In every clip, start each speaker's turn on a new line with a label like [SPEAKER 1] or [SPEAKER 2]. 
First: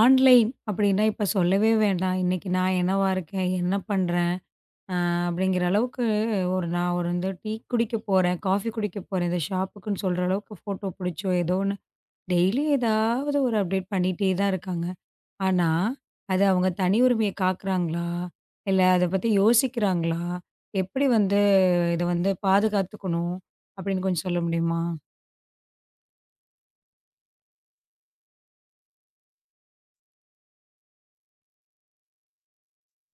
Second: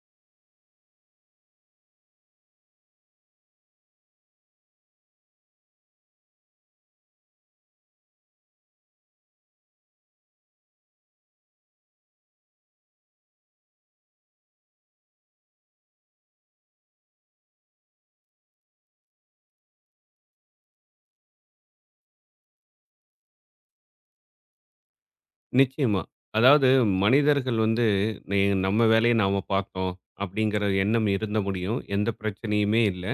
[SPEAKER 1] Online அப்படின்னா இப்ப சொல்லவே வேண்டாம். இன்னைக்கு நான் என்னவா இருக்கேன்? என்ன பண்றேன்? அ அப்படிங்கிற அளவுக்கு நான் ஒரு வந்து டீ குடிக்க போறேன், காஃபி குடிக்க போறேன், இந்த ஷாப்புக்குன்னு சொல்ற அளவுக்கு ஃபோட்டோ புடிச்சோ, ஏதோ ஒண்ணு டெய்லி ஏதாவது ஒரு அப்டேட் பண்ணிட்டே தான் இருக்காங்க. ஆனா, அது அவங்க தனி உரிமைய காக்குறாங்களா? இல்ல அத பத்தி யோசிக்கிறாங்களா? எப்படி வந்து இத வந்து பாதுகாத்துக்கணும் அப்படின்னு கொஞ்சம் சொல்ல முடியுமா?
[SPEAKER 2] நிச்சயமா. அதாவது மனிதர்கள் வந்து நி நம்ம வேலைய நாம பார்த்தோம் அப்படிங்கிற எண்ணம் இருந்த முடியும். எந்த பிரச்சனையுமே இல்ல.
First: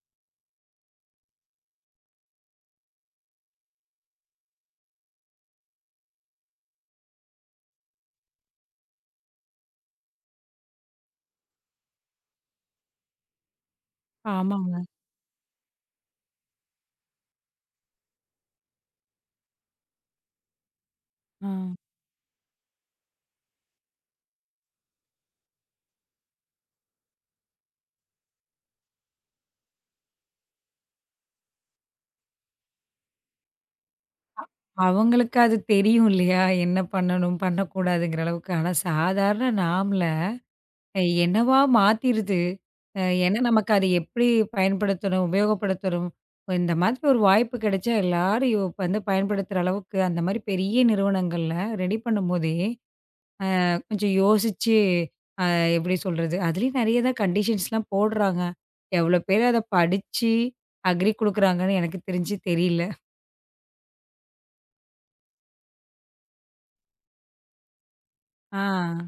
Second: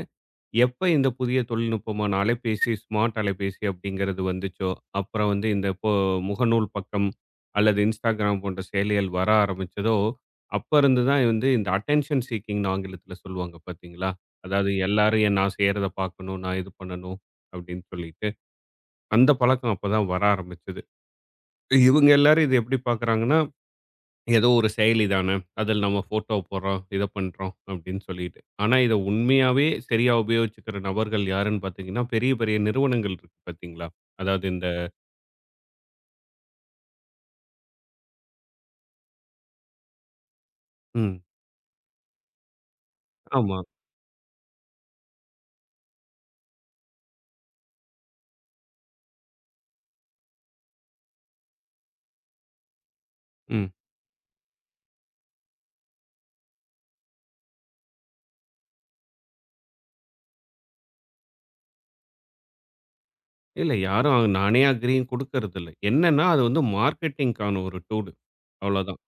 [SPEAKER 2] எப்ப இந்த புதிய தொழில்நுட்பமான அலைபேசி, ஸ்மார்ட் அலைபேசி அப்படிங்கிறது வந்துச்சோ, அப்புறம் வந்து இந்த இப்போ முகநூல் பக்கம் அல்லது Instagram போன்ற செயலிகள் வர ஆரம்பிச்சதோ, அப்ப இருந்து தான் வந்து இந்த அட்டென்ஷன் சீக்கிங்ன்னு ஆங்கிலத்தில சொல்லுவாங்க பார்த்தீங்களா? அதாவது
[SPEAKER 1] ஆமாங்க.
[SPEAKER 2] எல்லாரும் என் நான் செய்றத பார்க்கணும், நான் இது பண்ணணும் அப்படின்னு சொல்லிட்டு. அந்த பழக்கம் அப்பதான் வர ஆரம்பிச்சது.
[SPEAKER 1] ஆ.
[SPEAKER 2] இவங்க எல்லாரும் இத எப்படி பார்க்குறாங்கன்னா ஏதோ ஒரு செயலி தான. அதில நம்ம ஃபோட்டோ போடுறோம், இத பண்றோம் அப்படின்னு சொல்லிட்டு. ஆனா, இத உண்மையாவே சரியா உபயோகிச்சுக்கிற நபர்கள் யாருன்னு பார்த்தீங்கன்னா, பெரிய பெரிய நிறுவனங்கள் இருக்கு பார்த்தீங்களா? அதாவது இந்த
[SPEAKER 1] அவங்களுக்கு அது தெரியும் இல்லையா? என்ன பண்ணணும், பண்ணக்கூடாதுங்கிற அளவுக்கு. ஆனா சாதாரண நாமள
[SPEAKER 2] ம்.
[SPEAKER 1] என்னவா மாத்திருது. ஏன்னா
[SPEAKER 2] ஆமா.
[SPEAKER 1] நமக்கு அதை எப்படி பயன்படுத்தணும், உபயோகப்படுத்தணும். இந்த மாதிரி ஒரு வாய்ப்பு கிடைச்சா எல்லாரும் யோ வந்து பயன்படுத்துற அளவுக்கு அந்த மாதிரி பெரிய நிறுவனங்கள்ல ரெடி பண்ணும்போதே,
[SPEAKER 2] ம்.
[SPEAKER 1] கொஞ்சம் யோசிச்சு அ எப்படி சொல்றது? அதுலயும் நெறைய தான் கண்டிஷன்ஸ்லாம் போடுறாங்க. எவ்வளோ பேர் அத படிச்சு அக்ரி குடுக்குறாங்கன்னு எனக்கு தெரிஞ்சு தெரியல.
[SPEAKER 2] இல்ல. யாரும் நானே அக்ரியும் குடுக்கறதில்ல. என்னன்னா, அது வந்து மார்க்கெட்டிங்க்கான ஒரு டூல்.
[SPEAKER 1] ஆ.
[SPEAKER 2] அவ்வளோதான்.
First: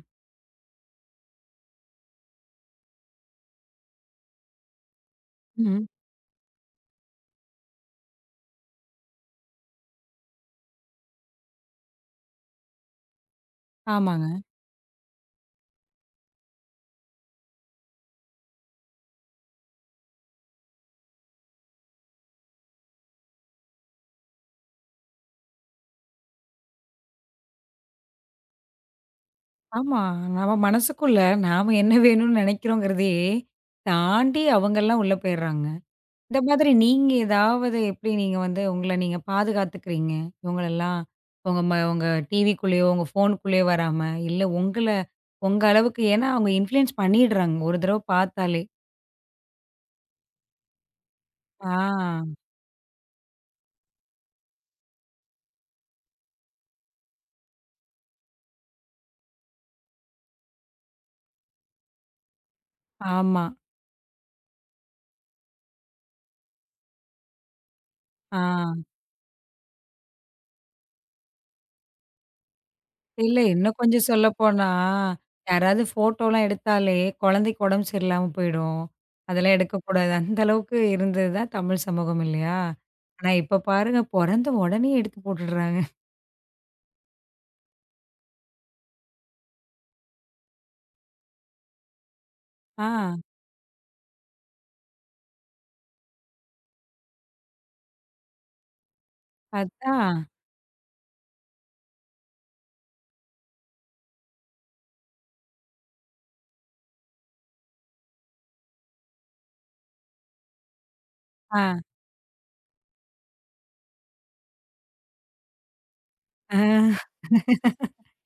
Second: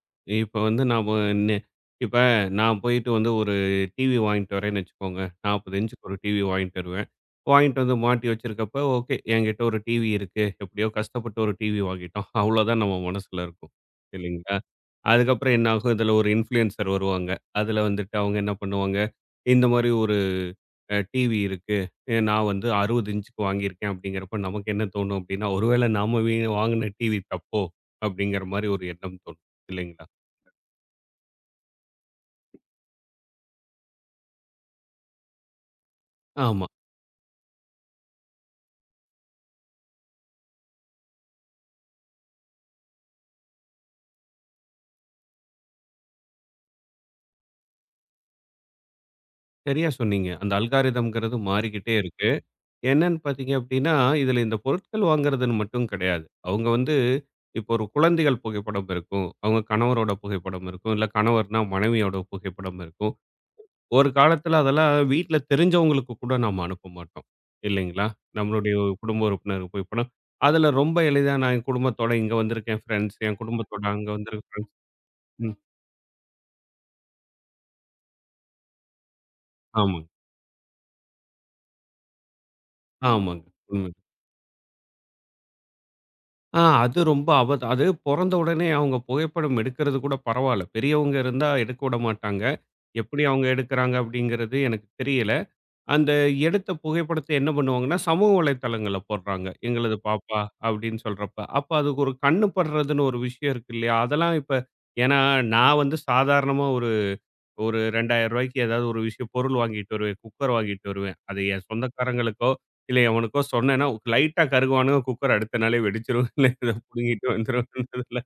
[SPEAKER 2] இப்ப வந்து நாம நெ இப்ப நான் போயிட்டு வந்து ஒரு டிவி வாங்கிட்டு வரேன்னு வச்சுக்கோங்க. 40
[SPEAKER 1] ம்.
[SPEAKER 2] இன்ச்சுக்கு ஒரு டிவி வாங்கிட்டு வருவேன். வாங்கிட்டு வந்து மாட்டி வச்சிருக்கப்ப, ஓகே என்கிட்ட ஒரு டிவி இருக்கு. எப்படியோ கஷ்டப்பட்டு ஒரு டிவி வாங்கிட்டோம். அவ்வளோதான் நம்ம மனசுல இருக்கும்.
[SPEAKER 1] ஆமாங்க.
[SPEAKER 2] இல்லைங்களா? அதுக்கப்புறம் என்ன ஆகும்? இதுல ஒரு இன்ஃப்ளூயன்சர் வருவாங்க. அதுல வந்துட்டு அவங்க என்ன பண்ணுவாங்க, இந்த மாரி அ டிவி இருக்கு. நான் வந்து 60 இன்ச்சுக்கு வாங்கியிருக்கேன் அப்படிங்கிறப்ப நமக்கு என்ன தோணும் அப்படின்னா, ஒருவேளை நாம வாங்கின டிவி தப்போ அப்படிங்கிற மாரி ஒரு எண்ணம் தோணும்
[SPEAKER 1] ஆமா.
[SPEAKER 2] இல்லைங்களா?
[SPEAKER 1] நம்ம மனசுக்குள்ள நாம என்ன வேணும்னு நெனைக்கிறோங்கிறதே தாண்டி அவங்கலாம் உள்ள போயிடுறாங்க. இந்த
[SPEAKER 2] ஆமா.
[SPEAKER 1] மாதிரி நீங்க ஏதாவது எப்படி நீங்க வந்து உங்கள நீங்க பாதுகாத்துக்கிறீங்க? இவங்களெல்லாம் உங்க டிவிக்குள்ளேயோ, உங்க ஃபோனுக்குள்ளேயோ வராம, இல்ல உங்கள உங்க அளவுக்கு ஏன்னா அவங்க இன்ஃப்ளூயன்ஸ் பண்ணிடுறாங்க. ஒரு தடவ பார்த்தாலே.
[SPEAKER 2] சரியா சொன்னீங்க. அந்த அல்காரிதம்ங்கிறது மாறிக்கிட்டே இருக்கு.
[SPEAKER 1] ஆ.
[SPEAKER 2] என்னன்னு பார்த்தீங்க அப்படின்னா, இதில இந்த பொருட்கள் வாங்குறதுன்னு மட்டும் கிடையாது. அவங்க வந்து இப்போ ஒரு குழந்தைகள் புகைப்படம் இருக்கும். அவங்க கணவரோட புகைப்படம் இருக்கும். இல்ல கணவர்னா மனைவியோட புகைப்படம் இருக்கும்.
[SPEAKER 1] ஆமா.
[SPEAKER 2] ஒரு காலத்துல அதெல்லாம் வீட்ல தெரிஞ்சவங்களுக்கு கூட நாம அனுப்ப மாட்டோம். இல்லைங்களா?
[SPEAKER 1] ஆ.
[SPEAKER 2] நம்மளுடைய ஒரு குடும்ப உறுப்பினருக்கு போய் பணம் அதுல ரொம்ப எளிதா நான் என் குடும்பத்தோட இங்க வந்திருக்கேன் ஃபிரெண்ட்ஸ்.
[SPEAKER 1] இல்ல,
[SPEAKER 2] என்
[SPEAKER 1] இன்னும்
[SPEAKER 2] குடும்பத்தோட
[SPEAKER 1] கொஞ்சம்
[SPEAKER 2] அங்க வந்திருக்க
[SPEAKER 1] சொல்லப்போனா,
[SPEAKER 2] ஃபிரெண்ட்ஸ். ம்.
[SPEAKER 1] யாராவது ஃபோட்டோலாம் எடுத்தாலே, குழந்தைக்கு உடம்பு சரியில்லாம போயிடும். அதெல்லாம்
[SPEAKER 2] ஆமாங்க,
[SPEAKER 1] எடுக்கக்கூடாது. அந்த அளவுக்கு இருந்தது தான் தமிழ் சமூகம் இல்லையா? ஆனா
[SPEAKER 2] ஆமாங்க.
[SPEAKER 1] இப்ப
[SPEAKER 2] உண்மை.
[SPEAKER 1] பாருங்க, பொறந்த உடனே எடுத்து போட்டுடுறாங்க.
[SPEAKER 2] ஆ அது ரொம்ப அது பொறந்த உடனே அவங்க புகைப்படம் எடுக்கிறது கூட பரவால்ல. பெரியவங்க இருந்தா எடுக்க விட மாட்டாங்க.
[SPEAKER 1] ஆ,
[SPEAKER 2] எப்படி அவங்க எடுக்குறாங்க அப்படிங்கிறது எனக்கு தெரியல. அந்த எடுத்த புகைப்படத்த என்ன பண்ணுவாங்கன்னா, சமூக வலைதளங்கள்ல போடுறாங்க. எங்களது
[SPEAKER 1] அதான்.
[SPEAKER 2] பாப்பா அப்படின்னு சொல்றப்ப. அப்ப அதுக்கு ஒரு கண்ணு படுறதுன்னு ஒரு விஷயம் இருக்கு இல்லையா? அதெல்லாம் இப்ப ஏன்னா நான் வந்து சாதாரணமா ஒரு ஒரு ரூ. 2000க்கு ஏதாவது ஒரு விஷயம் பொருள் வாங்கிட்டு வருவேன். குக்கர் வாங்கிட்டு வருவேன். அது
[SPEAKER 1] ஆ,
[SPEAKER 2] என் சொந்தக்காரங்களுக்கோ, இல்ல எவனுக்கோ சொன்னேன்னா, லைட்டா கருகுவானுங்க குக்கர் அடுத்த நாளே வெடிச்சிரும். இல்ல இத
[SPEAKER 1] ஆ.
[SPEAKER 2] புடுங்கிட்டு வந்துருவானுங்க.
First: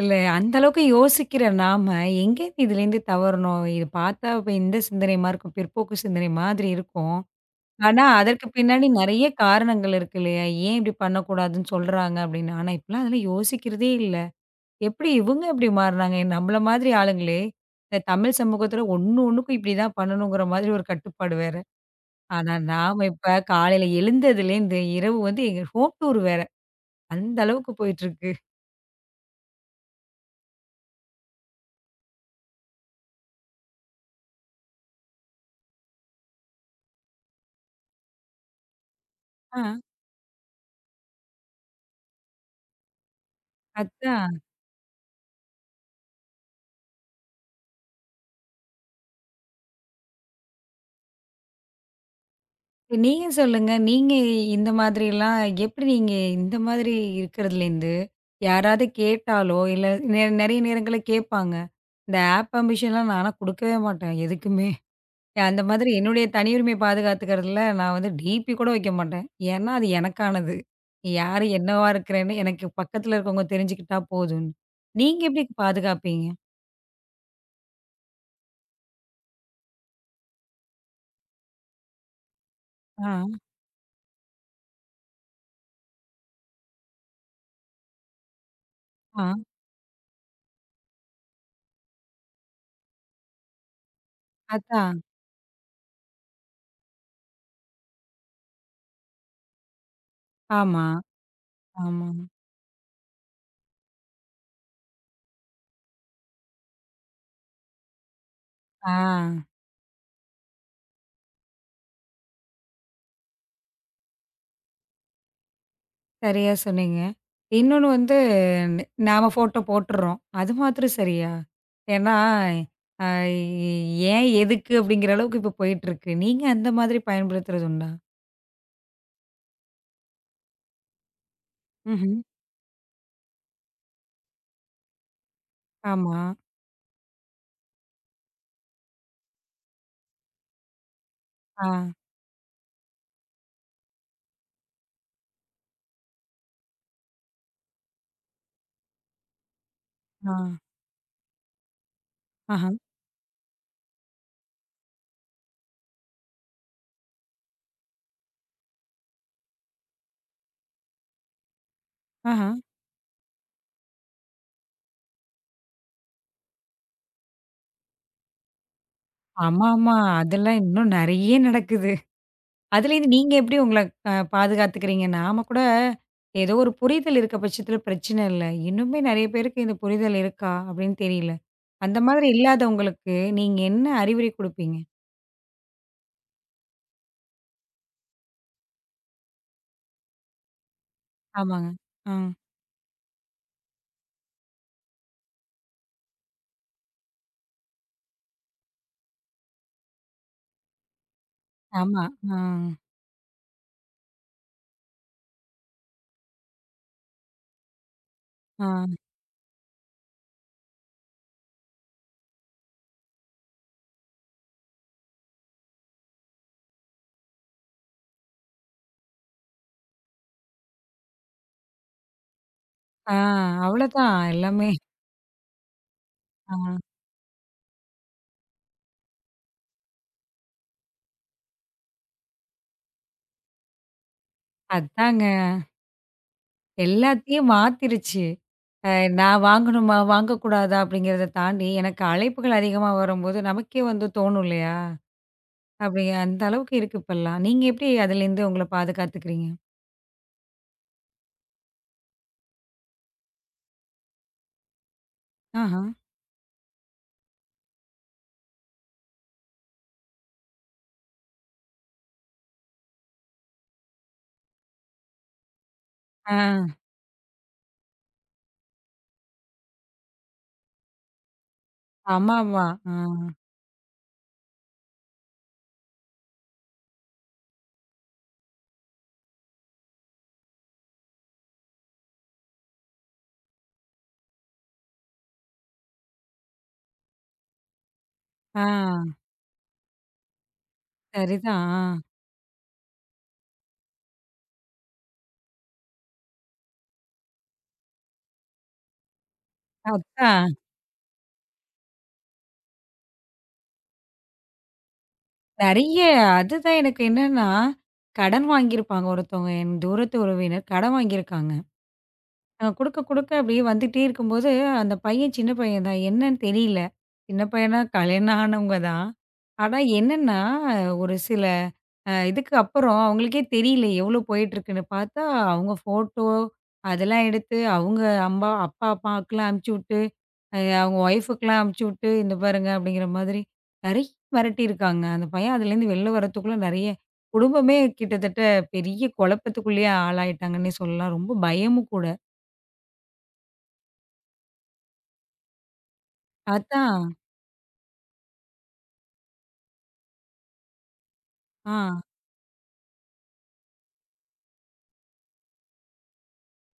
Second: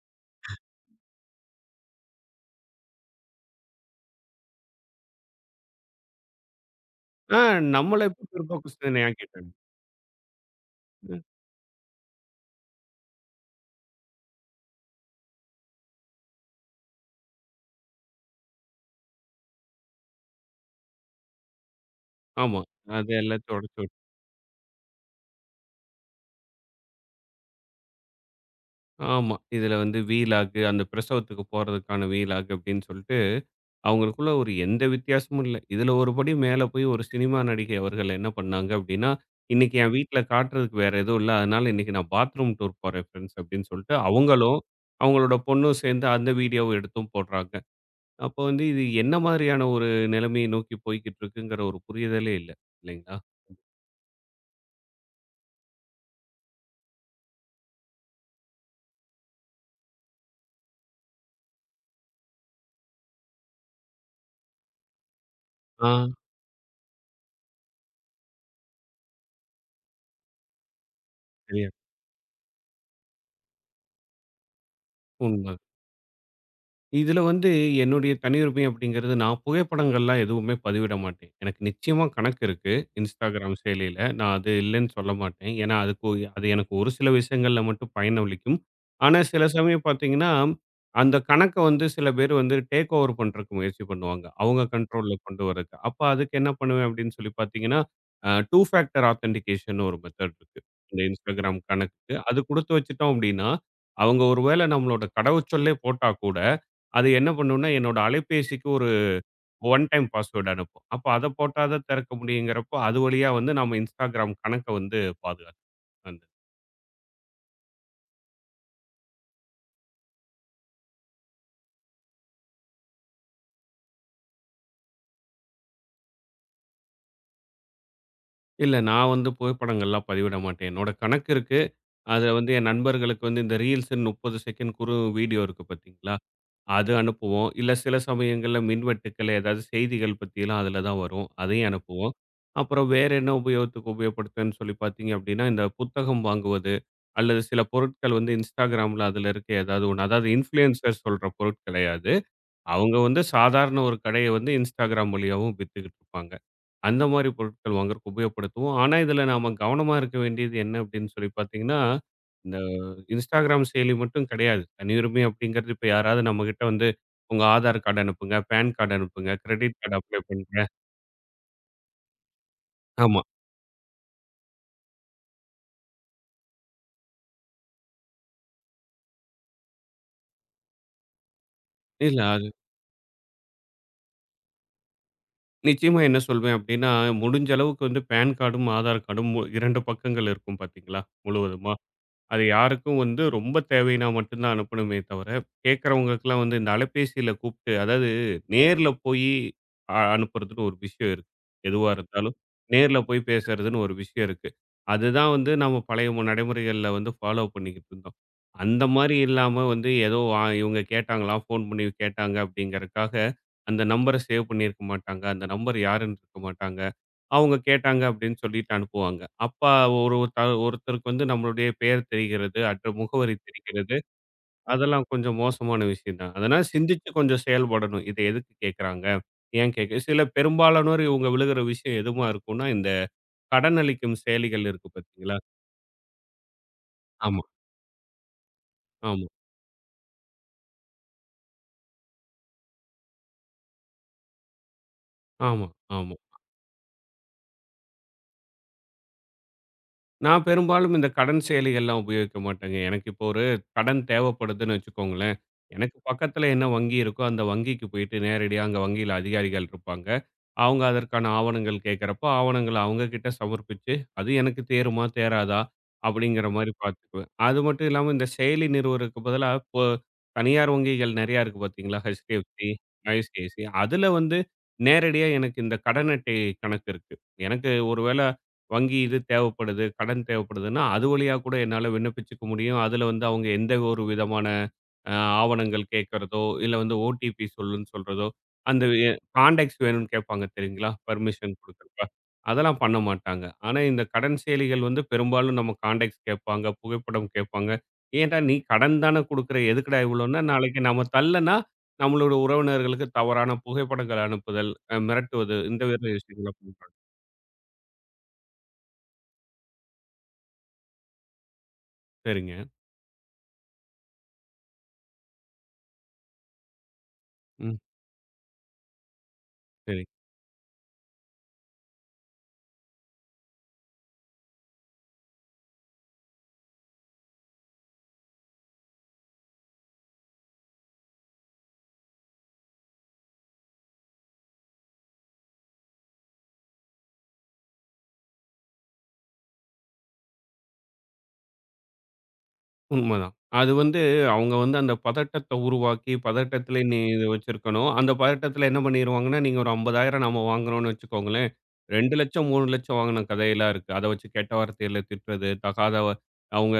[SPEAKER 1] இல்ல அந்த அளவுக்கு யோசிக்கிற நாம, எங்கேருந்து இதுலேருந்து தவறணும்? இது பார்த்தா இப்ப இந்த சிந்தனையுமா இருக்கும், பிற்போக்கு சிந்தனை மாதிரி இருக்கும்.
[SPEAKER 2] ஆ
[SPEAKER 1] ஆனா,
[SPEAKER 2] நம்மள எப்படி
[SPEAKER 1] அதற்கு
[SPEAKER 2] பிற்போக்கு
[SPEAKER 1] பின்னாடி நெறைய
[SPEAKER 2] சிந்தனையாக்கிட்டாங்க.
[SPEAKER 1] காரணங்கள் இருக்கு இல்லையா? ஏன் இப்படி பண்ணக்கூடாதுன்னு சொல்றாங்க அப்படின்னு. ஆனா இப்பலாம் அதெல்லாம் யோசிக்கிறதே இல்ல. எப்படி இவங்க மாறுனாங்க? நம்மள மாதிரி ஆளுங்களே, இந்த தமிழ் சமூகத்தில ஒண்ணு ஒண்ணுக்கும் இப்படிதான் பண்ணணுங்கிற மாதிரி ஒரு கட்டுப்பாடு வேற. ஆனா
[SPEAKER 2] ஆமா.
[SPEAKER 1] நாம
[SPEAKER 2] அது
[SPEAKER 1] இப்ப
[SPEAKER 2] எல்லாத்தையும்
[SPEAKER 1] காலையில
[SPEAKER 2] உடைச்சு
[SPEAKER 1] எழுந்ததுலேருந்து இரவு வந்து எங்க ஹோம் டூர் வேற. அந்த அளவுக்கு போயிட்டுருக்கு.
[SPEAKER 2] ஆமா. இதுல வந்து வீலாகு, அந்த பிரசவத்துக்கு போறதுக்கான வீலாகு அப்படின்னு சொல்லிட்டு, அவங்களுக்குள்ள ஒரு எந்த வித்தியாசமும் இல்ல. இதுல ஒரு படி மேல போய் ஒரு சினிமா நடிகை அவர்கள் என்ன பண்ணாங்க அப்படின்னா,
[SPEAKER 1] ஆ,
[SPEAKER 2] "இன்னைக்கு என் வீட்ல காட்டுறதுக்கு வேற எதுவும் இல்ல. அதனால இன்னைக்கு நான் பாத்ரூம் டூர் போறேன் ஃபிரெண்ட்ஸ்" அப்படின்னு சொல்லிட்டு
[SPEAKER 1] அதான்.
[SPEAKER 2] அவங்களும், அவங்களோட பொண்ணும் சேர்ந்து அந்த வீடியோவ எடுத்தும் போடுறாங்க. அப்போ வந்து இது என்ன மாதிரியான ஒரு நிலைமையை நோக்கி போய்க்கிட்டு இருக்குங்கிற ஒரு புரிதலே இல்ல. இல்லைங்களா?
[SPEAKER 1] நீங்க சொல்லுங்க. நீங்க இந்த மாதிரிலாம் எப்படி நீங்க இந்த மாதிரி இருக்கிறதுலேருந்து, யாராவது கேட்டாலோ, இல்ல நெறைய நேரங்கள்ல கேட்பாங்க. இந்த ஆப் பர்மிஷன்லாம் நான்லாம் குடுக்கவே மாட்டேன் எதுக்குமே. அந்த மாதிரி
[SPEAKER 2] ஆ.
[SPEAKER 1] என்னுடைய தனி உரிமைய பாதுகாத்துக்கிறதுல நான் வந்து டிபி கூட வைக்க மாட்டேன். ஏன்னா அது எனக்கானது. யாரு
[SPEAKER 2] சரியா
[SPEAKER 1] என்னவா இருக்கிறேன்னு எனக்கு பக்கத்துல இருக்கவங்க தெரிஞ்சுக்கிட்டா போதும்ன்னு. நீங்க எப்படி
[SPEAKER 2] உண்ம.
[SPEAKER 1] பாதுகாப்பீங்க?
[SPEAKER 2] இதில வந்து என்னுடைய தனியுரிமை அப்படிங்கிறது, நான் புகைப்படங்கள்லாம் எதுவுமே பதிவிட மாட்டேன். எனக்கு நிச்சயமா கணக்கு இருக்கு.
[SPEAKER 1] ஆ,
[SPEAKER 2] Instagram செயலியில. நான் அது இல்லன்னு சொல்ல மாட்டேன். ஏன்னா, அதுக்கு அது எனக்கு ஒரு சில விஷயங்கள்ல மட்டும் பயனளிக்கும். ஆனா,
[SPEAKER 1] ஆ.
[SPEAKER 2] சில சமயம் பார்த்தீங்கன்னா, அந்த கணக்க வந்து சில பேர் வந்து டேக் ஓவர் பண்றதுக்கு முயற்சி பண்ணுவாங்க. அவங்க
[SPEAKER 1] அதான்.
[SPEAKER 2] கண்ட்ரோல்ல கொண்டு வரதுக்கு. அப்ப அதுக்கு என்ன பண்ணுவேன் அப்படின்னு சொல்லி பார்த்தீங்கன்னா, 2 ஃபேக்டர் ஆத்தென்டிகேஷன்னு ஒரு மெத்தட் இருக்கு.
[SPEAKER 1] ஆமா,
[SPEAKER 2] இந்த Instagram
[SPEAKER 1] ஆமா.
[SPEAKER 2] கணக்குக்கு. அது குடுத்து வச்சுட்டோம் அப்படின்னா, அவங்க ஒரு வேள நம்மளோட கடவுச்சொல்லே போட்டா கூட, அது என்ன பண்ணும்னா, என்னோட அலைபேசிக்கு ஒரு
[SPEAKER 1] ஆ,
[SPEAKER 2] ஒன் டைம் பாஸ்வேர்ட் அனுப்பும். அப்ப அத போட்டா தான் திறக்க முடியுங்கிறப்போ, அது வழியா வந்து நம்ம Instagram கணக்க வந்து பாதுகாத்துக்கலாம்.
[SPEAKER 1] சரியா சொன்னீங்க. இன்னொன்னு வந்து நாம ஃபோட்டோ போட்டுர்றோம். அது மாத்திரம் சரியா? ஏன்னா அ ஏன் எதுக்கு அப்படிங்கிற அளவுக்கு இப்ப போயிட்டு இருக்கு. நீங்க அந்த மாதிரி பயன்படுத்துறது உண்டா?
[SPEAKER 2] இல்ல நான் வந்து புகைப்படங்கள்லாம் பதிவிட மாட்டேன். என்னோட கணக்கு இருக்கு.
[SPEAKER 1] ம்ஹ்ம்.
[SPEAKER 2] அதுல வந்து என் நண்பர்களுக்கு வந்து இந்த ரீல்ஸ்ன்னு 30 செகண்ட் குறு வீடியோ இருக்கு பார்த்தீங்களா?
[SPEAKER 1] ஆமா.
[SPEAKER 2] அது அனுப்புவோம். இல்ல சில சமயங்கள்ல மின்வெட்டுக்கள் ஏதாவது செய்திகள் பத்திலாம் அதில தான் வரும்.
[SPEAKER 1] ஆ,
[SPEAKER 2] அதையும் அனுப்புவோம். அப்புறம் வேற என்ன உபயோகத்துக்கு உபயோகப்படுத்துவேன்னு சொல்லி பார்த்தீங்க அப்படின்னா, இந்த புத்தகம் வாங்குவது, அல்லது சில பொருட்கள் வந்து Instagramல அதில இருக்க ஏதாவது ஒண்ணு. அதாவது
[SPEAKER 1] ஆ.
[SPEAKER 2] இன்ஃப்ளூயன்சர் சொல்ற பொருட்களையாது.
[SPEAKER 1] ஆஹ.
[SPEAKER 2] அவங்க வந்து சாதாரண ஒரு கடைய வந்து Instagram வழியாவும் வித்துக்கிட்டு இருப்பாங்க. அந்த மாரி பொருட்கள் வாங்குறதுக்கு உபயோகப்படுத்துவோம். ஆனா, இதுல நாம கவனமா இருக்க வேண்டியது என்ன அப்படின்னு சொல்லி பார்த்தீங்கன்னா,
[SPEAKER 1] ஆஹா.
[SPEAKER 2] இந்த Instagram செயலி மட்டும் கிடையாது. தனியுரிமை அப்படிங்கிறது இப்ப யாராவது நம்மகிட்ட வந்து உங்க ஆதார் கார்டு அனுப்புங்க, பான் கார்டு அனுப்புங்க, கிரெடிட்
[SPEAKER 1] ஆமாமா.
[SPEAKER 2] கார்டு அப்ளை பண்ணுங்க.
[SPEAKER 1] அதெல்லாம் இன்னும் நெறைய நடக்குது. அதுலேருந்து
[SPEAKER 2] ஆமா.
[SPEAKER 1] நீங்க எப்படி உங்கள பாதுகாத்துக்கிறீங்க? நாம கூட ஏதோ ஒரு புரிதல் இருக்க பட்சத்தில பிரச்சனை இல்ல. இன்னுமே நெறைய பேருக்கு இந்த புரிதல் இருக்கா அப்படின்னு தெரியல. அந்த
[SPEAKER 2] இல்ல
[SPEAKER 1] மாதிரி
[SPEAKER 2] அது
[SPEAKER 1] இல்லாதவங்களுக்கு நீங்க என்ன அறிவுரை குடுப்பீங்க?
[SPEAKER 2] நிச்சயமா என்ன சொல்வேன் அப்படின்னா, முடிஞ்ச அளவுக்கு வந்து பான் கார்டும், ஆதார் கார்டும் 2 பக்கங்கள் இருக்கும் பார்த்தீங்களா
[SPEAKER 1] ஆமாங்க.
[SPEAKER 2] முழுவதுமா?
[SPEAKER 1] ஆ.
[SPEAKER 2] அது யாருக்கும் வந்து ரொம்ப தேவைன்னா மட்டும்தான் அனுப்பணுமே தவிர, கேட்கறவங்களுக்கெல்லாம் வந்து இந்த அலைபேசியில கூப்பிட்டு அதாவது நேர்ல போயி அனுப்புறதுன்னு ஒரு விஷயம் இருக்கு. எதுவா
[SPEAKER 1] ஆமா. ஆ.
[SPEAKER 2] இருந்தாலும் நேர்ல போய் பேசுறதுன்னு ஒரு விஷயம் இருக்கு. அதுதான் வந்து நம்ம பழைய நடைமுறைகள்ல வந்து ஃபாலோ பண்ணிக்கிட்டு இருந்தோம்.
[SPEAKER 1] ஆ.
[SPEAKER 2] அந்த மாரி இல்லாம வந்து ஏதோ இவங்க கேட்டாங்களாம், ஃபோன் பண்ணி கேட்டாங்க அப்படிங்கறக்காக, அந்த நம்பர சேவ் பண்ணியிருக்க மாட்டாங்க. அந்த நம்பர் யாருன்னு இருக்க மாட்டாங்க. அவங்க கேட்டாங்க அப்படின்னு சொல்லிட்டு அனுப்புவாங்க. அப்ப ஒரு த ஒருத்தருக்கு வந்து நம்மளுடைய பெயர் தெரிகிறது, அற்ற
[SPEAKER 1] ஆ.
[SPEAKER 2] முகவரி தெரிகிறது.
[SPEAKER 1] அவ்வளோதான் எல்லாமே.
[SPEAKER 2] அதெல்லாம் கொஞ்சம் மோசமான விஷயம் தான். அதனால
[SPEAKER 1] ஆ.
[SPEAKER 2] சிந்திச்சு கொஞ்சம் செயல்படணும். இத எதுக்கு கேட்கறாங்க? ஏன் கேட்க சில பெரும்பாலானோர் இவங்க விழுகிற விஷயம் எதுவா இருக்கும்னா, இந்த கடன் அளிக்கும் செயலிகள் இருக்கு
[SPEAKER 1] அதாங்க.
[SPEAKER 2] பார்த்தீங்களா? ஆமா,
[SPEAKER 1] எல்லாத்தையும் மாத்திருச்சு. அ
[SPEAKER 2] ஆமா,
[SPEAKER 1] நான் வாங்கணுமா? வாங்கக்கூடாதா? அப்படிங்கிறத தாண்டி எனக்கு அழைப்புகள் அதிகமா வரும்போது நமக்கே வந்து தோணும் இல்லையா?
[SPEAKER 2] ஆமா,
[SPEAKER 1] அப்படியா?
[SPEAKER 2] ஆமா.
[SPEAKER 1] அந்த அளவுக்கு இருக்கு இப்பல்லாம். நீங்க எப்படி அதுலேருந்து உங்கள பாதுகாத்துக்கிறீங்க?
[SPEAKER 2] நான் பெரும்பாலும் இந்த கடன் செயலிகள்லாம் உபயோகிக்க மாட்டேங்க. எனக்கு இப்போ ஒரு கடன் தேவைப்படுதுன்னு வச்சுக்கோங்களேன்.
[SPEAKER 1] ஆஹா.
[SPEAKER 2] எனக்கு பக்கத்துல என்ன வங்கி இருக்கோ, அந்த வங்கிக்கு போயிட்டு நேரடியா அங்க வங்கியில அதிகாரிகள் இருப்பாங்க. அவங்க அதற்கான ஆவணங்கள் கேட்கறப்போ, ஆவணங்கள அவங்க கிட்ட சமர்ப்பிச்சு, அது எனக்கு தேருமா? தேராதா?
[SPEAKER 1] ஆ.
[SPEAKER 2] அப்படிங்கிற மாரி பார்த்துக்குவேன். அது மட்டும் இல்லாம இந்த செயலி நிறுவறதுக்கு பதிலா, இப்போ தனியார் வங்கிகள் நெறையா இருக்கு பார்த்தீங்களா?
[SPEAKER 1] ஆமாமா.
[SPEAKER 2] HDFC,
[SPEAKER 1] ஆ.
[SPEAKER 2] ICICI. அதுல வந்து நேரடியா எனக்கு இந்த கடன் அட்டை கணக்கு இருக்கு. எனக்கு ஒரு வேள வங்கி இது தேவைப்படுது, கடன் தேவைப்படுதுன்னா, அது வழியா கூட என்னால விண்ணப்பிச்சுக்க முடியும். அதுல வந்து அவங்க எந்த ஒரு விதமான அ ஆவணங்கள் கேட்கறதோ, இல்ல வந்து ஓடிபி சொல்லுன்னு சொல்றதோ,
[SPEAKER 1] ஆ.
[SPEAKER 2] அந்த கான்டாக்ட்ஸ் வேணும்னு கேட்பாங்க தெரியுங்களா? பெர்மிஷன்
[SPEAKER 1] சரிதான். ஆ.
[SPEAKER 2] குடுக்குறப்ப. அதெல்லாம் பண்ண மாட்டாங்க. ஆனா, இந்த கடன் செயலிகள் வந்து பெரும்பாலும் நம்ம கான்டாக்ட்ஸ் கேட்பாங்க, புகைப்படம் கேட்பாங்க. "ஏன்டா நீ கடன் தானே குடுக்குற, எதுக்குடா இவ்வளோன்னா?"
[SPEAKER 1] அதான்.
[SPEAKER 2] நாளைக்கு நம்ம தள்ளனா, நம்மளோட உறவினர்களுக்கு தவறான புகைப்படங்கள் அனுப்புதல், மிரட்டுவது இந்த
[SPEAKER 1] நெறைய
[SPEAKER 2] விஷயங்கள
[SPEAKER 1] அதுதான்
[SPEAKER 2] பண்றாங்க.
[SPEAKER 1] எனக்கு என்னன்னா, கடன் வாங்கியிருப்பாங்க ஒருத்தவங்க என் தூரத்து உறவினர் கடன் வாங்கியிருக்காங்க.
[SPEAKER 2] சரிங்க.
[SPEAKER 1] குடுக்க, குடுக்க அப்படியே வந்துட்டே இருக்கும்போது, அந்த பையன் சின்ன பையன் தான். என்னன்னு தெரியல. சின்ன பையனா
[SPEAKER 2] ம்.
[SPEAKER 1] கல்யாணம் ஆனவங்க தான். ஆனா
[SPEAKER 2] சரி.
[SPEAKER 1] என்னன்னா, ஒரு சில இதுக்கு அப்புறம் அவங்களுக்கே தெரியல எவ்வளோ போயிட்டுருக்குன்னு. பார்த்தா அவங்க ஃபோட்டோ அதெல்லாம் எடுத்து, அவங்க அம்மா அப்பா, அம்மாவுக்குலாம் அனுப்பிச்சு விட்டு, அவங்க ஒய்ஃபுக்குலாம் அனுப்பிச்சு விட்டு, இந்த பாருங்க அப்படிங்கிற மாதிரி நெறைய மிரட்டியிருக்காங்க. அந்த பையன் அதுலேருந்து வெளில வரத்துக்குள்ள நெறைய குடும்பமே கிட்டத்தட்ட பெரிய குழப்பத்துக்குள்ளேயே ஆளாயிட்டாங்கன்னே சொல்லலாம். ரொம்ப பயமும் கூட.
[SPEAKER 2] உண்மதான். அது வந்து அவங்க வந்து அந்த பதட்டத்த உருவாக்கி, பதட்டத்திலே நீ
[SPEAKER 1] அதான்.
[SPEAKER 2] இது வச்சிருக்கணும். அந்த பதட்டத்தில என்ன பண்ணிருவாங்கன்னா, நீங்க ஒரு 50,000 நாம வாங்குறோம்னு வச்சுக்கோங்களேன்,
[SPEAKER 1] ஆ,
[SPEAKER 2] 2,00,000 3,00,000 வாங்குன கதையெல்லாம் இருக்கு. அத வச்சு கெட்ட வார்த்தையில திட்டுறது, தகாத அவங்க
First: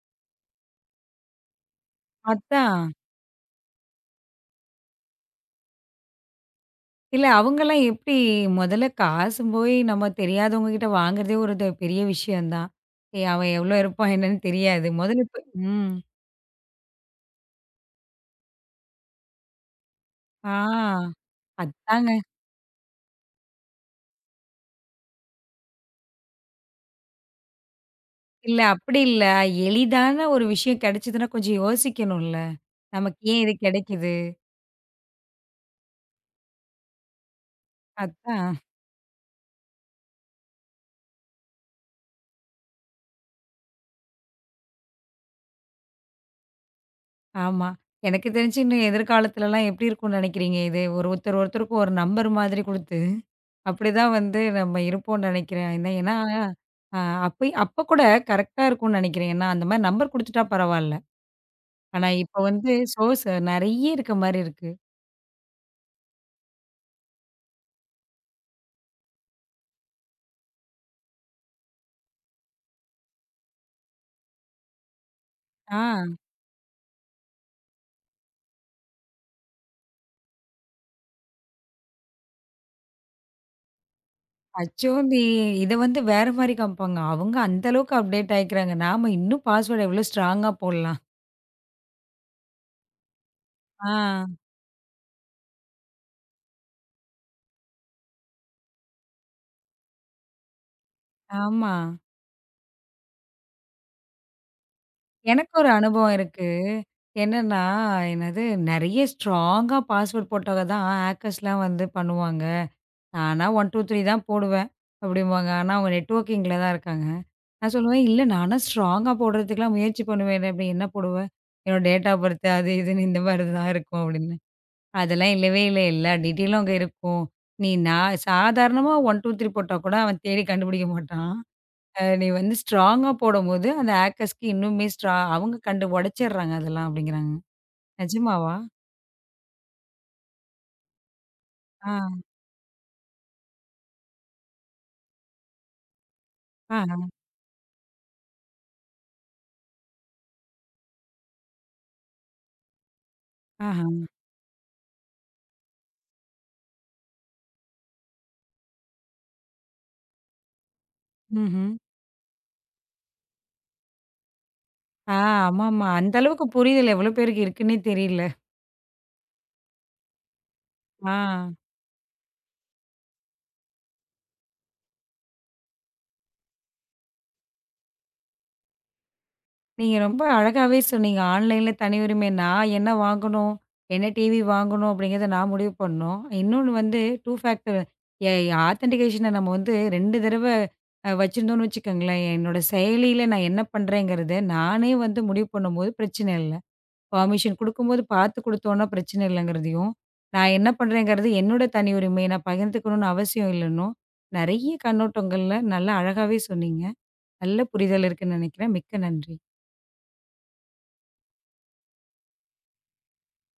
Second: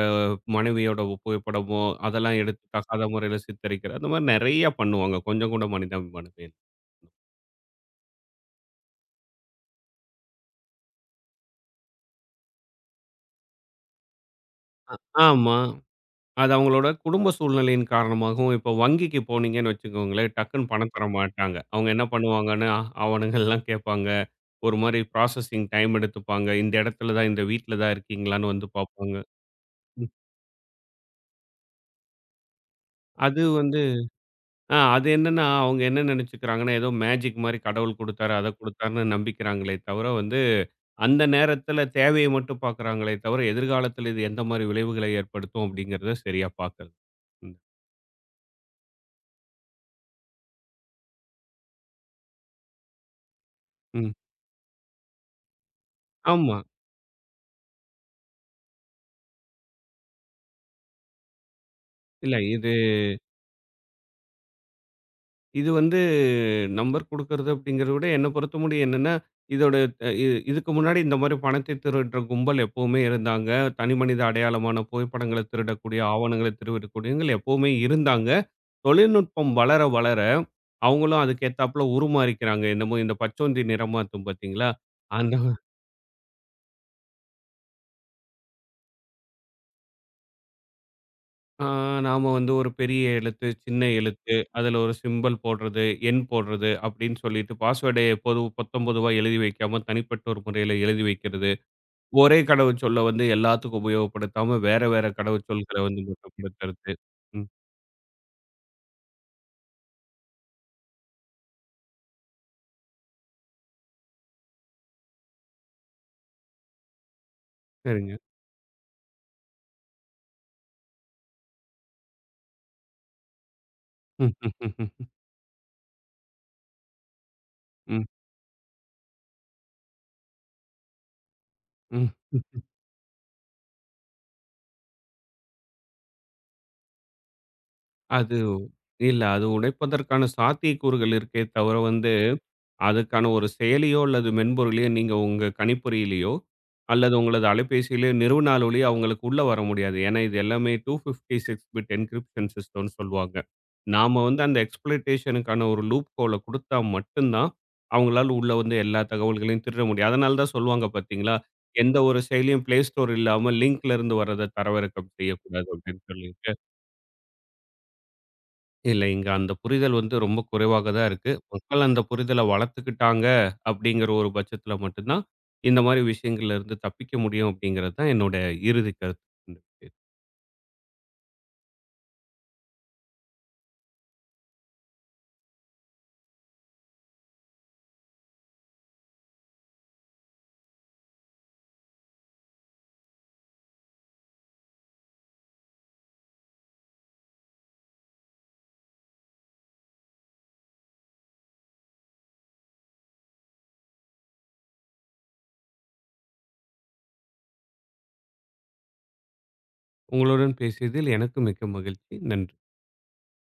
[SPEAKER 2] மனைவியோட புகைப்படமோ, அதெல்லாம் எடுத்து
[SPEAKER 1] அதான்.
[SPEAKER 2] தகாத முறையில சித்தரிக்கிறது. அந்த மாரி நெறைய பண்ணுவாங்க. கொஞ்சம் கூட மனிதாபிமானமே இல்ல.
[SPEAKER 1] இல்ல அவங்கலாம் எப்படி முதல்ல காசு போய் நம்ம தெரியாதவங்க கிட்ட வாங்குறதே ஒரு பெரிய விஷயம் தான். ஏ அவன் எவ்வளோ இருப்பான் என்னன்னு தெரியாது. முதல்ல இப்ப.
[SPEAKER 2] ஆமா.
[SPEAKER 1] ம்.
[SPEAKER 2] அது அவங்களோட குடும்ப சூழ்நிலையின் காரணமாகவும், இப்போ வங்கிக்கு போனீங்கன்னு வச்சுக்கோங்களேன், டக்குன்னு பணம் தர
[SPEAKER 1] ஆ.
[SPEAKER 2] மாட்டாங்க. அவங்க என்ன
[SPEAKER 1] அதாங்க.
[SPEAKER 2] பண்ணுவாங்கன்னு, ஆவணங்கள்லாம் கேட்பாங்க. ஒரு மாரி ப்ராசஸிங் டைம் எடுத்துப்பாங்க. இந்த இடத்துல தான் இந்த வீட்ல தான் இருக்கீங்களான்னு
[SPEAKER 1] இல்ல
[SPEAKER 2] வந்து
[SPEAKER 1] அப்படி
[SPEAKER 2] பார்ப்பாங்க.
[SPEAKER 1] இல்ல. எளிதான ஒரு விஷயம் கிடைச்சதுன்னா கொஞ்சம் யோசிக்கணும்ல. நமக்கு ஏன்
[SPEAKER 2] அது
[SPEAKER 1] இது
[SPEAKER 2] வந்து
[SPEAKER 1] கிடைக்குது?
[SPEAKER 2] ஆ அது என்னன்னா, அவங்க என்ன நெனச்சுக்கிறாங்கன்னா, ஏதோ மேஜிக் மாரி கடவுள் குடுத்தாரு, அத
[SPEAKER 1] அதான்.
[SPEAKER 2] குடுத்தாருன்னு நம்பிக்கிறாங்களே தவிர வந்து, அந்த நேரத்தில தேவைய மட்டும் பார்க்குறாங்களே தவிர, எதிர்காலத்தில இது எந்த மாரி விளைவுகளை ஏற்படுத்தும் அப்படிங்கிறத சரியா பார்க்கல. ம்.
[SPEAKER 1] ஆமா. எனக்கு தெரிஞ்சு இன்னும் எதிர்காலத்துலலாம் எப்படி இருக்கும்னு நினைக்கிறீங்க இது? ஒரு ஒருத்தர் ஒருத்தருக்கும் ஒரு நம்பர் மாதிரி குடுத்து
[SPEAKER 2] ம்.
[SPEAKER 1] அப்படிதான் வந்து நம்ம இருப்போம்னு நினைக்கிறேன். என்ன ஏன்னா,
[SPEAKER 2] ஆமா.
[SPEAKER 1] அ அப்ப அப்ப கூட கரெக்ட்டா இருக்கும்னு நினைக்கிறேன். ஏன்னா, அந்த மாரி நம்பர் குடுத்துட்டா பரவால்ல. ஆனா,
[SPEAKER 2] இல்ல
[SPEAKER 1] இப்ப வந்து
[SPEAKER 2] இது
[SPEAKER 1] சோர்ஸ் நெறைய இருக்க மாரி இருக்கு.
[SPEAKER 2] இது வந்து நம்பர் குடுக்கறது அப்படிங்கிறத விட என்ன பொறுத்தமுடியும் என்னன்னா, இதோட அ இ இதுக்கு முன்னாடி இந்த மாரி பணத்தை திருடுற கும்பல் எப்பவுமே இருந்தாங்க. தனிமனித அடையாளமான புகைப்படங்கள
[SPEAKER 1] ஆ,
[SPEAKER 2] திருடக்கூடிய, ஆவணங்கள திருடக்கூடியவங்கள் எப்பவுமே இருந்தாங்க. தொழில்நுட்பம் வளர வளர அவங்களும் அதுக்கு ஏத்தாப்புல உருமாறிக்கிறாங்க. என்னமோ இந்த பச்சோந்தி நிறமாத்தும் பார்த்தீங்களா?
[SPEAKER 1] "அச்சோந்தி"
[SPEAKER 2] அந்த
[SPEAKER 1] இத வந்து வேற மாரி காமிப்பாங்க. அவங்க அந்த அளவுக்கு அப்டேட் ஆயிக்கிறாங்க. நாம இன்னும் பாஸ்வேர்ட் எவ்வளோ ஸ்ட்ராங்கா போடலாம்.
[SPEAKER 2] ஆ நாம வந்து ஒரு பெரிய எழுத்து, சின்ன
[SPEAKER 1] ஆ,
[SPEAKER 2] எழுத்து, அதுல ஒரு சிம்பல் போடுறது, எண் போடுறது அப்படின்னு சொல்லிட்டு பாஸ்வேர்டை பொதுவா எழுதி வைக்காம தனிப்பட்ட ஒரு முறையில எழுதி வைக்கிறது.
[SPEAKER 1] ஆமா.
[SPEAKER 2] ஒரே கடவுச்சொல்ல வந்து எல்லாத்துக்கும் உபயோகப்படுத்தாம, வேற வேற
[SPEAKER 1] எனக்கு ஒரு
[SPEAKER 2] கடவுச்சொற்கள வந்து
[SPEAKER 1] அனுபவம் இருக்கு.
[SPEAKER 2] மட்டுப்படுத்துறது. ம்.
[SPEAKER 1] என்னன்னா, என்னது நெறைய ஸ்ட்ராங்கா பாஸ்வேர்ட் போட்டாதான் ஹேக்கர்ஸ்லாம் வந்து பண்ணுவாங்க. நானா 1, 2, 3 தான் போடுவேன் அப்படிம்பாங்க. ஆனா அவங்க நெட்வொர்க்கிங்கில தான் இருக்காங்க. நான் சொல்லுவேன்,
[SPEAKER 2] சரிங்க.
[SPEAKER 1] "இல்ல நானா ஸ்ட்ராங்கா போடுறதுக்குலாம் முயற்சி பண்ணுவேனே" அப்படி என்ன போடுவ? என்னோட டேட் ஆஃப் பர்த் அது இதுன்னு இந்த மாதிரி தான் இருக்கும்
[SPEAKER 2] ம்,
[SPEAKER 1] அப்படின்னு.
[SPEAKER 2] ம், ம், ம்,
[SPEAKER 1] அதெல்லாம் இல்லவே இல்ல. எல்லா டீட்டெயிலும் அங்க இருக்கும். நீ
[SPEAKER 2] ம்,
[SPEAKER 1] நான் சாதாரணமா 1, 2, 3 போட்டா கூட அவன் தேடி கண்டுபிடிக்க மாட்டான்.
[SPEAKER 2] ம்,
[SPEAKER 1] நீ வந்து
[SPEAKER 2] ம்.
[SPEAKER 1] ஸ்ட்ராங்கா போடும்போது அந்த ஹேக்கர்ஸ்க்கு இன்னுமே அவங்க கண்டு உடைச்சிடுறாங்க அதெல்லாம் அப்படிங்கிறாங்க.
[SPEAKER 2] அது
[SPEAKER 1] நிஜமாவா?
[SPEAKER 2] இல்ல அது உடைப்பதற்கான சாத்தியக்கூறுகள் இருக்கே தவிர
[SPEAKER 1] ஆ,
[SPEAKER 2] வந்து அதுக்கான ஒரு செயலியோ அல்லது மென்பொருளையோ நீங்க உங்க கணிப்பொறியிலயோ,
[SPEAKER 1] ஆ,
[SPEAKER 2] அல்லது உங்களது அலைபேசியிலயோ நிறுவினால் ஒழிய அவங்களுக்கு உள்ள வர முடியாது. ஏன்னா இது எல்லாமே 256 பிட் என்கிரிப்ஷன் சிஸ்டம்னு சொல்லுவாங்க.
[SPEAKER 1] ஆஹா.
[SPEAKER 2] நாம வந்து அந்த எக்ஸ்ப்ளோய்டேஷனுக்கான ஒரு லூப் ஹோல குடுத்தா மட்டும் தான், அவங்களால உள்ள வந்து எல்லா தகவல்களையும் திருட முடியும். அதனால தான் சொல்லுவாங்க பார்த்தீங்களா,
[SPEAKER 1] ம்ஹ்ம்.
[SPEAKER 2] எந்த ஒரு செயலியும் Play Store இல்லாம லிங்க்ல இருந்து வர்றத தரவிறக்கம்
[SPEAKER 1] ஆ,
[SPEAKER 2] செய்யக்கூடாது
[SPEAKER 1] ஆமாமா.
[SPEAKER 2] அப்படின்னு
[SPEAKER 1] அந்த
[SPEAKER 2] சொல்லி.
[SPEAKER 1] அளவுக்கு புரிதல் எவ்வளோ பேருக்கு இருக்குன்னே தெரியல.
[SPEAKER 2] இல்ல. இங்க அந்த புரிதல் வந்து ரொம்ப குறைவாக தான்
[SPEAKER 1] ஆ.
[SPEAKER 2] இருக்கு. மக்கள் அந்த புரிதல வளர்த்துக்கிட்டாங்க அப்படிங்கிற ஒரு பட்சத்தில மட்டும் தான், இந்த மாரி விஷயங்கள்ல இருந்து தப்பிக்க முடியும் அப்படிங்கிறது தான் என்னோட இறுதி கருத்து.
[SPEAKER 1] நீங்க ரொம்ப அழகாவே சொன்னீங்க. ஆன்லைன்ல தனி உரிமை. நான் என்ன வாங்கணும்? என்ன டிவி வாங்கணும்? அப்படிங்கிறத நான் முடிவு பண்ணணும். இன்னொன்னு வந்து 2 ஃபேக்டர் எ ஆத்தென்டிகேஷன நம்ம வந்து 2 தடவ வச்சிருந்தோம்னு வச்சுக்கோங்களேன், என்னோட செயலியில நான் என்ன பண்றேங்கிறத நானே வந்து முடிவு பண்ணும்போது பிரச்சனை இல்ல. பெர்மிஷன் குடுக்கும்போது பார்த்து குடுத்தோம்னா பிரச்சனை இல்லங்கிறதையும், நான் என்ன பண்றேங்கிறது என்னோட தனி உரிமை. நான் பகிர்ந்துக்கணும்னு அவசியம் இல்லன்னும், நெறைய கண்ணோட்டங்கள்ல நல்லா அழகாவே சொன்னீங்க. நல்ல புரிதல் இருக்குன்னு நெனைக்கிறேன். மிக்க நன்றி.
[SPEAKER 2] உங்களுடன் பேசியதில் எனக்கு மிக்க மகிழ்ச்சி. நன்றி.